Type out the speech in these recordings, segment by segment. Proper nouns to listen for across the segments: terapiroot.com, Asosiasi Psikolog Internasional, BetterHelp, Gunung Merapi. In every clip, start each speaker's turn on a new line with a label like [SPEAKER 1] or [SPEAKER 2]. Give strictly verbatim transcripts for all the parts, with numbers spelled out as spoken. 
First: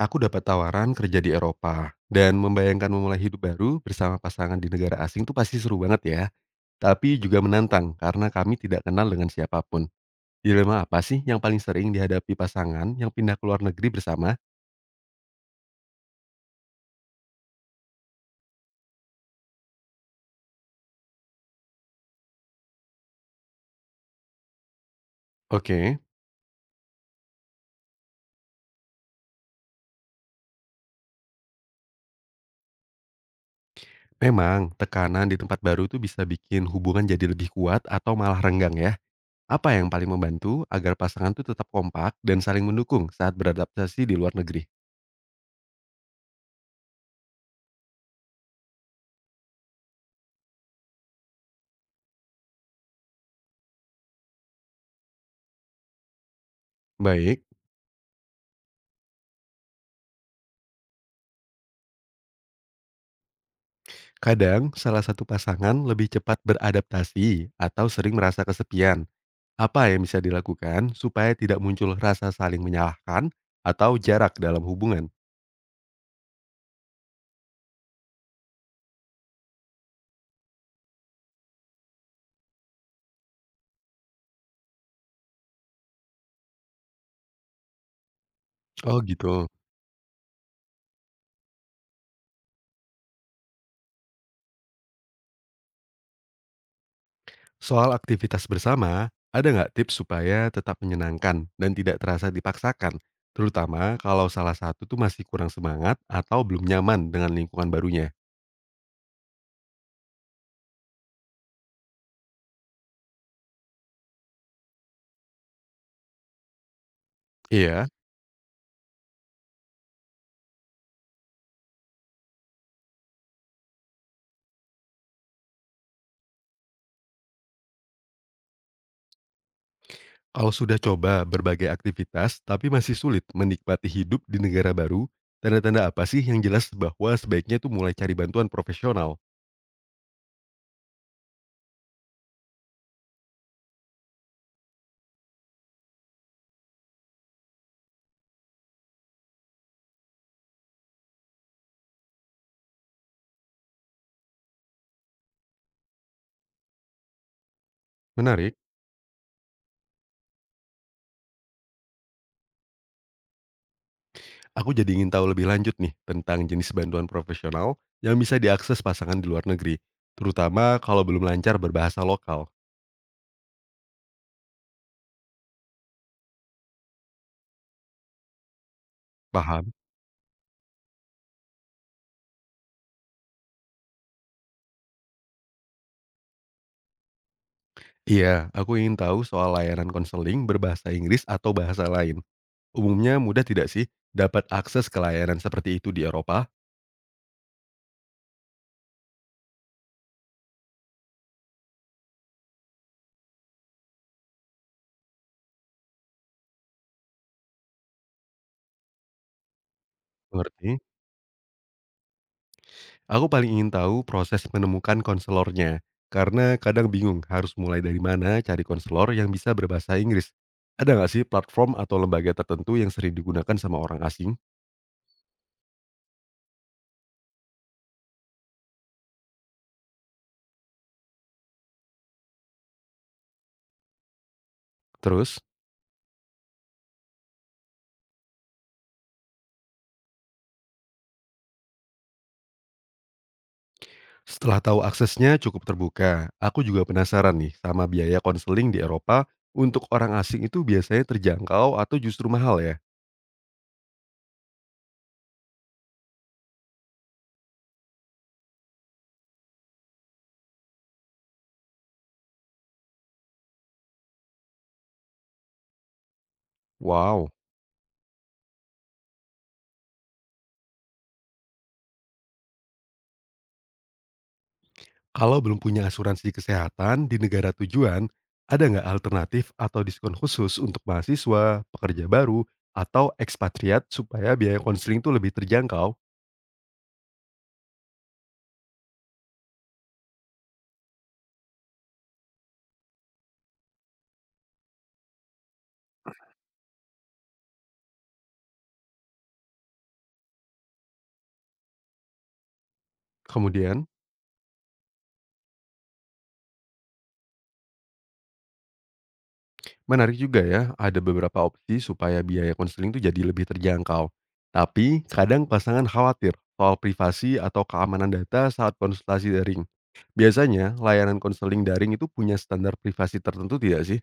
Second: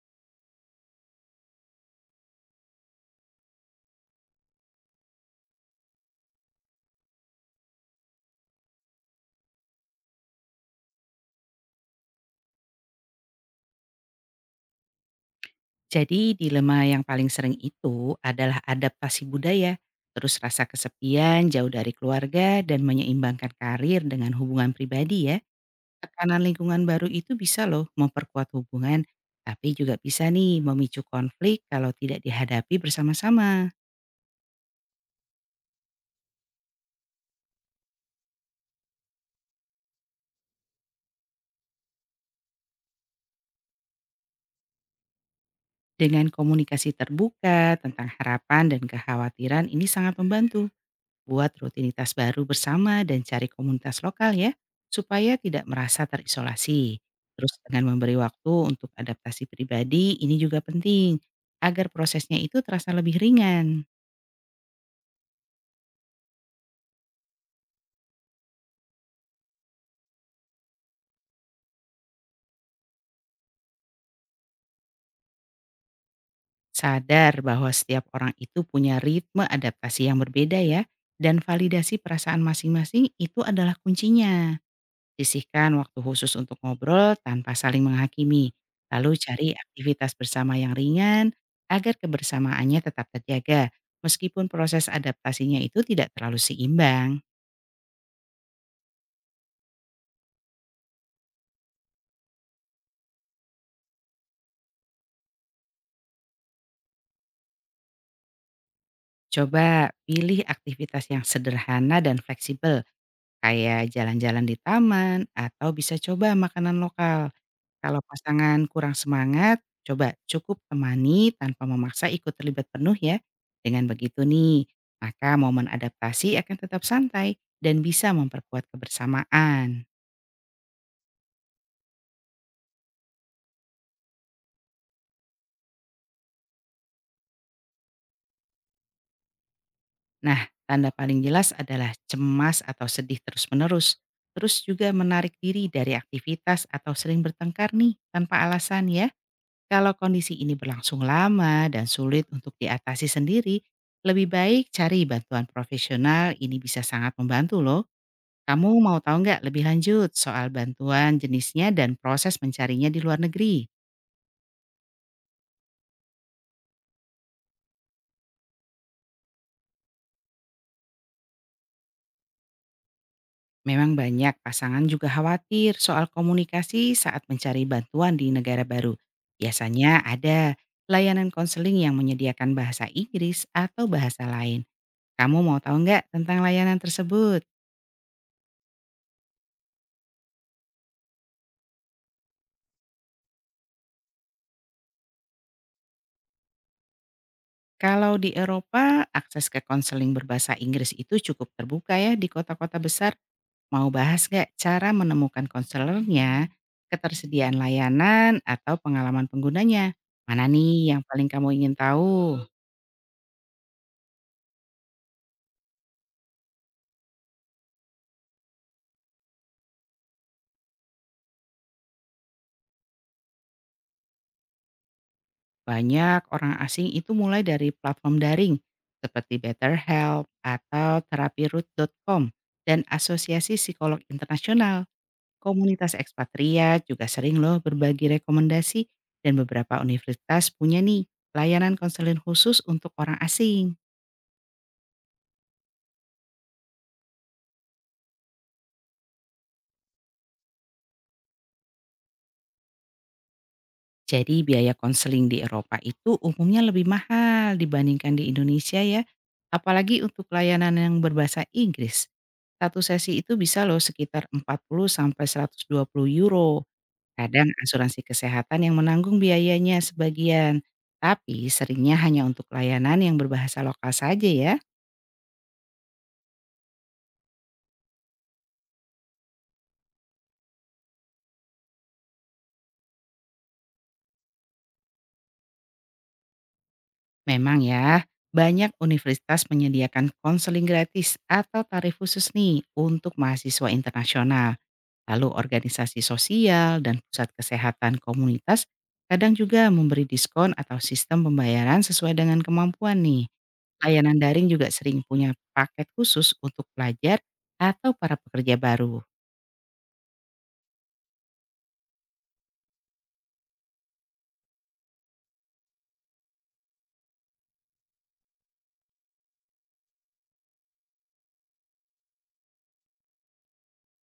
[SPEAKER 1] Aku dapat tawaran kerja di Eropa, dan membayangkan memulai hidup baru bersama pasangan di negara asing tuh pasti seru banget ya. Tapi juga menantang karena kami tidak kenal dengan siapapun. Dilema apa sih yang paling sering dihadapi pasangan yang pindah ke luar negeri bersama?
[SPEAKER 2] Jadi dilema yang paling sering itu adalah adaptasi budaya, terus rasa kesepian, jauh dari keluarga, dan menyeimbangkan karir dengan hubungan pribadi ya.
[SPEAKER 1] Oke,
[SPEAKER 2] Tekanan lingkungan baru itu bisa loh memperkuat hubungan, tapi juga bisa nih memicu konflik kalau tidak dihadapi bersama-sama.
[SPEAKER 1] memang tekanan di tempat baru tuh bisa bikin hubungan jadi lebih kuat atau malah renggang ya. Apa yang paling membantu agar pasangan tuh tetap kompak dan saling mendukung saat beradaptasi di luar negeri?
[SPEAKER 2] Dengan komunikasi terbuka tentang harapan dan kekhawatiran ini sangat membantu. Buat rutinitas baru bersama dan cari komunitas lokal ya, supaya tidak merasa terisolasi.
[SPEAKER 1] Baik,
[SPEAKER 2] Terus dengan memberi waktu untuk adaptasi pribadi, ini juga penting, agar prosesnya itu terasa lebih ringan.
[SPEAKER 1] kadang salah satu pasangan lebih cepat beradaptasi atau sering merasa kesepian. Apa yang bisa dilakukan supaya tidak muncul rasa saling menyalahkan atau jarak dalam hubungan?
[SPEAKER 2] Sadar bahwa setiap orang itu punya ritme adaptasi yang berbeda ya, dan validasi perasaan masing-masing itu adalah kuncinya. Sisihkan waktu khusus untuk ngobrol tanpa saling menghakimi.
[SPEAKER 1] Oh
[SPEAKER 2] Lalu cari
[SPEAKER 1] gitu.
[SPEAKER 2] aktivitas bersama yang ringan agar kebersamaannya tetap terjaga meskipun proses adaptasinya itu tidak terlalu seimbang.
[SPEAKER 1] Soal aktivitas bersama, ada nggak tips supaya tetap menyenangkan dan tidak terasa dipaksakan? Terutama kalau salah satu tuh masih kurang semangat atau belum nyaman dengan lingkungan barunya.
[SPEAKER 2] Coba pilih aktivitas yang sederhana dan fleksibel kayak jalan-jalan di taman atau bisa coba makanan lokal.
[SPEAKER 1] Iya.
[SPEAKER 2] Kalau pasangan kurang semangat, coba cukup temani tanpa memaksa ikut terlibat penuh ya. Dengan begitu nih, maka momen adaptasi akan tetap santai dan bisa memperkuat kebersamaan.
[SPEAKER 1] Kalau sudah coba berbagai aktivitas tapi masih sulit menikmati hidup di negara baru, tanda-tanda apa sih yang jelas bahwa sebaiknya itu mulai cari bantuan profesional?
[SPEAKER 2] Nah, tanda paling jelas adalah cemas atau sedih terus-menerus. Terus juga menarik diri dari aktivitas atau sering bertengkar nih tanpa alasan ya. Kalau kondisi ini berlangsung lama dan sulit untuk diatasi sendiri, lebih baik cari bantuan profesional, ini bisa sangat membantu loh.
[SPEAKER 1] Menarik,
[SPEAKER 2] Kamu mau tahu nggak lebih lanjut soal bantuan jenisnya dan proses mencarinya di luar negeri?
[SPEAKER 1] aku jadi ingin tahu lebih lanjut nih tentang jenis bantuan profesional yang bisa diakses pasangan di luar negeri, terutama kalau belum lancar berbahasa lokal.
[SPEAKER 2] Memang banyak pasangan juga khawatir soal komunikasi saat mencari bantuan di negara baru.
[SPEAKER 1] Paham?
[SPEAKER 2] Biasanya ada layanan konseling yang menyediakan bahasa Inggris atau bahasa lain. Kamu mau tahu nggak tentang layanan tersebut?
[SPEAKER 1] Iya, aku ingin tahu soal layanan konseling berbahasa Inggris atau bahasa lain. Umumnya mudah tidak sih dapat akses ke layanan seperti itu di Eropa?
[SPEAKER 2] Kalau di Eropa, akses ke konseling berbahasa Inggris itu cukup terbuka ya di kota-kota besar. Mau bahas nggak cara menemukan konselornya, ketersediaan layanan, atau pengalaman penggunanya? Mana
[SPEAKER 1] Mengerti?
[SPEAKER 2] nih yang paling kamu ingin tahu?
[SPEAKER 1] Aku paling ingin tahu proses menemukan konselornya, karena kadang bingung harus mulai dari mana cari konselor yang bisa berbahasa Inggris. Ada nggak sih platform atau lembaga tertentu yang sering digunakan sama orang asing?
[SPEAKER 2] Banyak orang asing itu mulai dari platform daring seperti BetterHelp atau terapiroot titik com dan Asosiasi Psikolog Internasional.
[SPEAKER 1] Terus,
[SPEAKER 2] Komunitas ekspatriat juga sering loh berbagi rekomendasi dan beberapa universitas punya nih layanan konseling khusus untuk orang asing.
[SPEAKER 1] setelah tahu aksesnya cukup terbuka, aku juga penasaran nih sama biaya konseling di Eropa untuk orang asing itu biasanya terjangkau atau justru mahal ya?
[SPEAKER 2] Jadi biaya konseling di Eropa itu umumnya lebih mahal dibandingkan di Indonesia ya, apalagi untuk layanan yang berbahasa Inggris. Satu sesi itu bisa loh sekitar empat puluh sampai seratus dua puluh euro.
[SPEAKER 1] Wow.
[SPEAKER 2] Kadang asuransi kesehatan yang menanggung biayanya sebagian, tapi seringnya hanya untuk layanan yang berbahasa lokal saja ya.
[SPEAKER 1] Kalau belum punya asuransi kesehatan di negara tujuan, ada nggak alternatif atau diskon khusus untuk mahasiswa, pekerja baru, atau ekspatriat supaya biaya konseling itu lebih terjangkau?
[SPEAKER 2] Memang ya, banyak universitas menyediakan konseling gratis atau tarif khusus nih untuk mahasiswa internasional. Lalu organisasi sosial dan pusat kesehatan komunitas kadang juga memberi diskon atau sistem pembayaran sesuai dengan kemampuan nih.
[SPEAKER 1] Kemudian,
[SPEAKER 2] Layanan daring juga sering punya paket khusus untuk pelajar atau para pekerja baru.
[SPEAKER 1] menarik juga ya, ada beberapa opsi supaya biaya konseling itu jadi lebih terjangkau. Tapi, kadang pasangan khawatir soal privasi atau keamanan data saat konsultasi daring. Biasanya, layanan konseling daring itu punya standar privasi tertentu tidak sih?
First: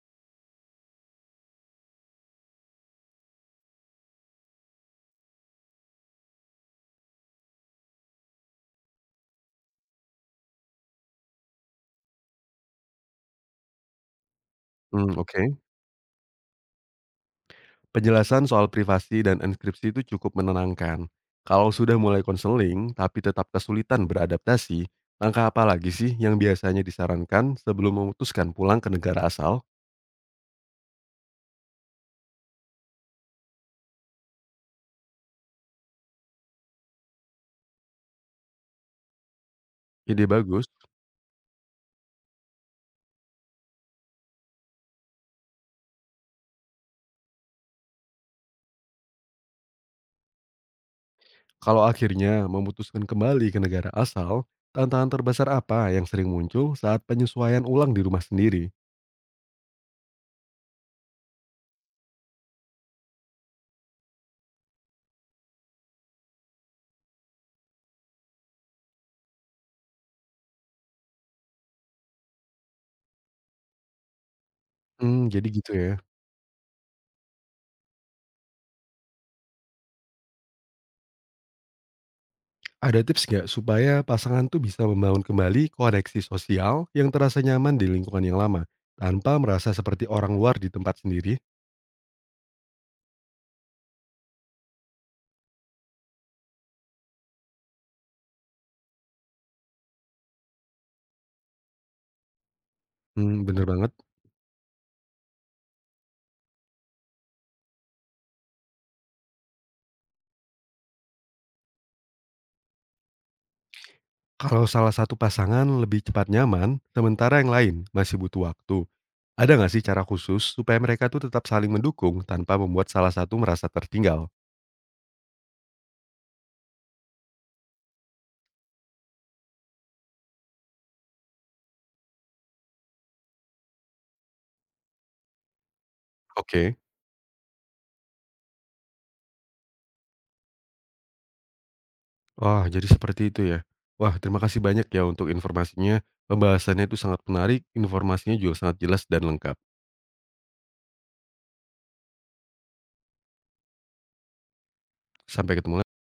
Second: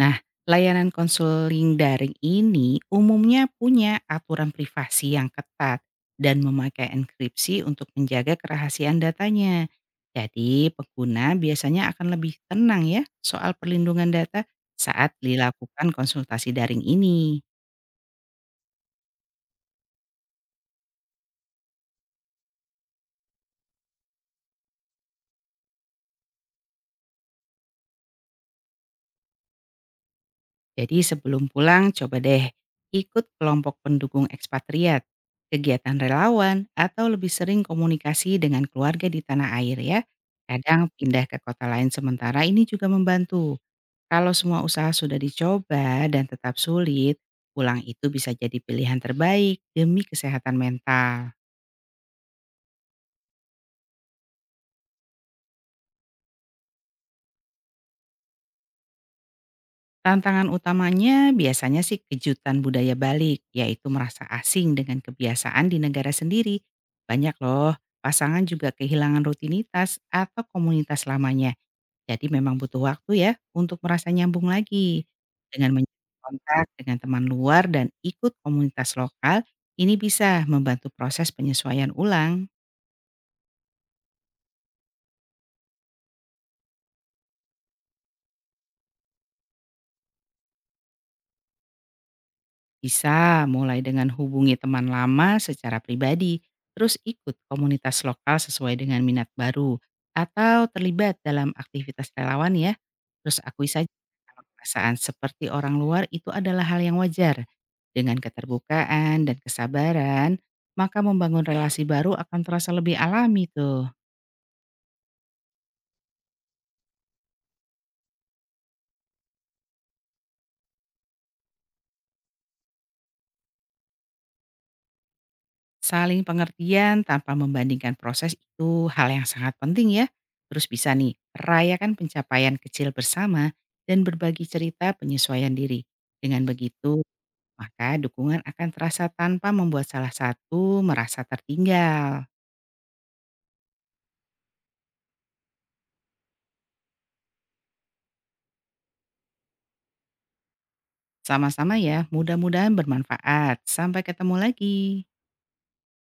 [SPEAKER 2] Nah, layanan konseling daring ini umumnya punya aturan privasi yang ketat dan memakai enkripsi untuk menjaga kerahasiaan datanya. Jadi, pengguna biasanya akan lebih tenang ya soal perlindungan data saat
[SPEAKER 1] Hmm, oke.
[SPEAKER 2] dilakukan konsultasi daring ini.
[SPEAKER 1] Penjelasan soal privasi dan inskripsi itu cukup menenangkan. Kalau sudah mulai konseling, tapi tetap kesulitan beradaptasi, langkah apa lagi sih yang biasanya disarankan sebelum memutuskan pulang ke negara asal?
[SPEAKER 2] Jadi sebelum pulang, coba deh ikut kelompok pendukung ekspatriat, kegiatan relawan, atau lebih sering komunikasi dengan keluarga di tanah air ya.
[SPEAKER 1] Ide bagus.
[SPEAKER 2] Kadang pindah ke kota lain sementara ini juga membantu. Kalau semua usaha sudah dicoba dan tetap sulit, pulang itu bisa jadi pilihan terbaik demi kesehatan mental.
[SPEAKER 1] Kalau akhirnya memutuskan kembali ke negara asal, tantangan terbesar apa yang sering muncul saat penyesuaian ulang di rumah sendiri?
[SPEAKER 2] Tantangan utamanya biasanya sih kejutan budaya balik, yaitu merasa asing dengan kebiasaan di negara sendiri. Banyak loh, pasangan juga kehilangan rutinitas atau komunitas lamanya. Jadi memang butuh waktu ya untuk merasa nyambung lagi.
[SPEAKER 1] Hmm, jadi gitu
[SPEAKER 2] Dengan
[SPEAKER 1] ya.
[SPEAKER 2] menjalin kontak dengan teman luar dan ikut komunitas lokal, ini bisa membantu proses penyesuaian ulang.
[SPEAKER 1] Ada tips nggak supaya pasangan tuh bisa membangun kembali koneksi sosial yang terasa nyaman di lingkungan yang lama, tanpa merasa seperti orang luar di tempat sendiri?
[SPEAKER 2] Bisa mulai dengan hubungi teman lama secara pribadi, terus ikut komunitas lokal sesuai dengan minat baru, atau terlibat dalam aktivitas relawan ya. Terus
[SPEAKER 1] Hmm, bener
[SPEAKER 2] akui saja
[SPEAKER 1] banget.
[SPEAKER 2] kalau perasaan seperti orang luar itu adalah hal yang wajar. Dengan keterbukaan dan kesabaran, maka membangun relasi baru akan terasa lebih alami tuh.
[SPEAKER 1] Kalau salah satu pasangan lebih cepat nyaman, sementara yang lain masih butuh waktu. Ada nggak sih cara khusus supaya mereka tuh tetap saling mendukung tanpa membuat salah satu merasa tertinggal?
[SPEAKER 2] Saling pengertian tanpa membandingkan proses itu hal yang sangat penting ya. Terus bisa nih, rayakan pencapaian kecil bersama dan berbagi cerita penyesuaian diri. Dengan
[SPEAKER 1] Oke.
[SPEAKER 2] begitu, maka dukungan akan terasa tanpa membuat salah satu merasa tertinggal.
[SPEAKER 1] Wah, jadi seperti itu ya. Wah, terima kasih banyak ya untuk informasinya. Pembahasannya itu sangat menarik, informasinya juga sangat jelas dan lengkap.
[SPEAKER 2] Sama-sama ya, mudah-mudahan bermanfaat. Sampai ketemu lagi.
[SPEAKER 1] Sampai ketemu lagi.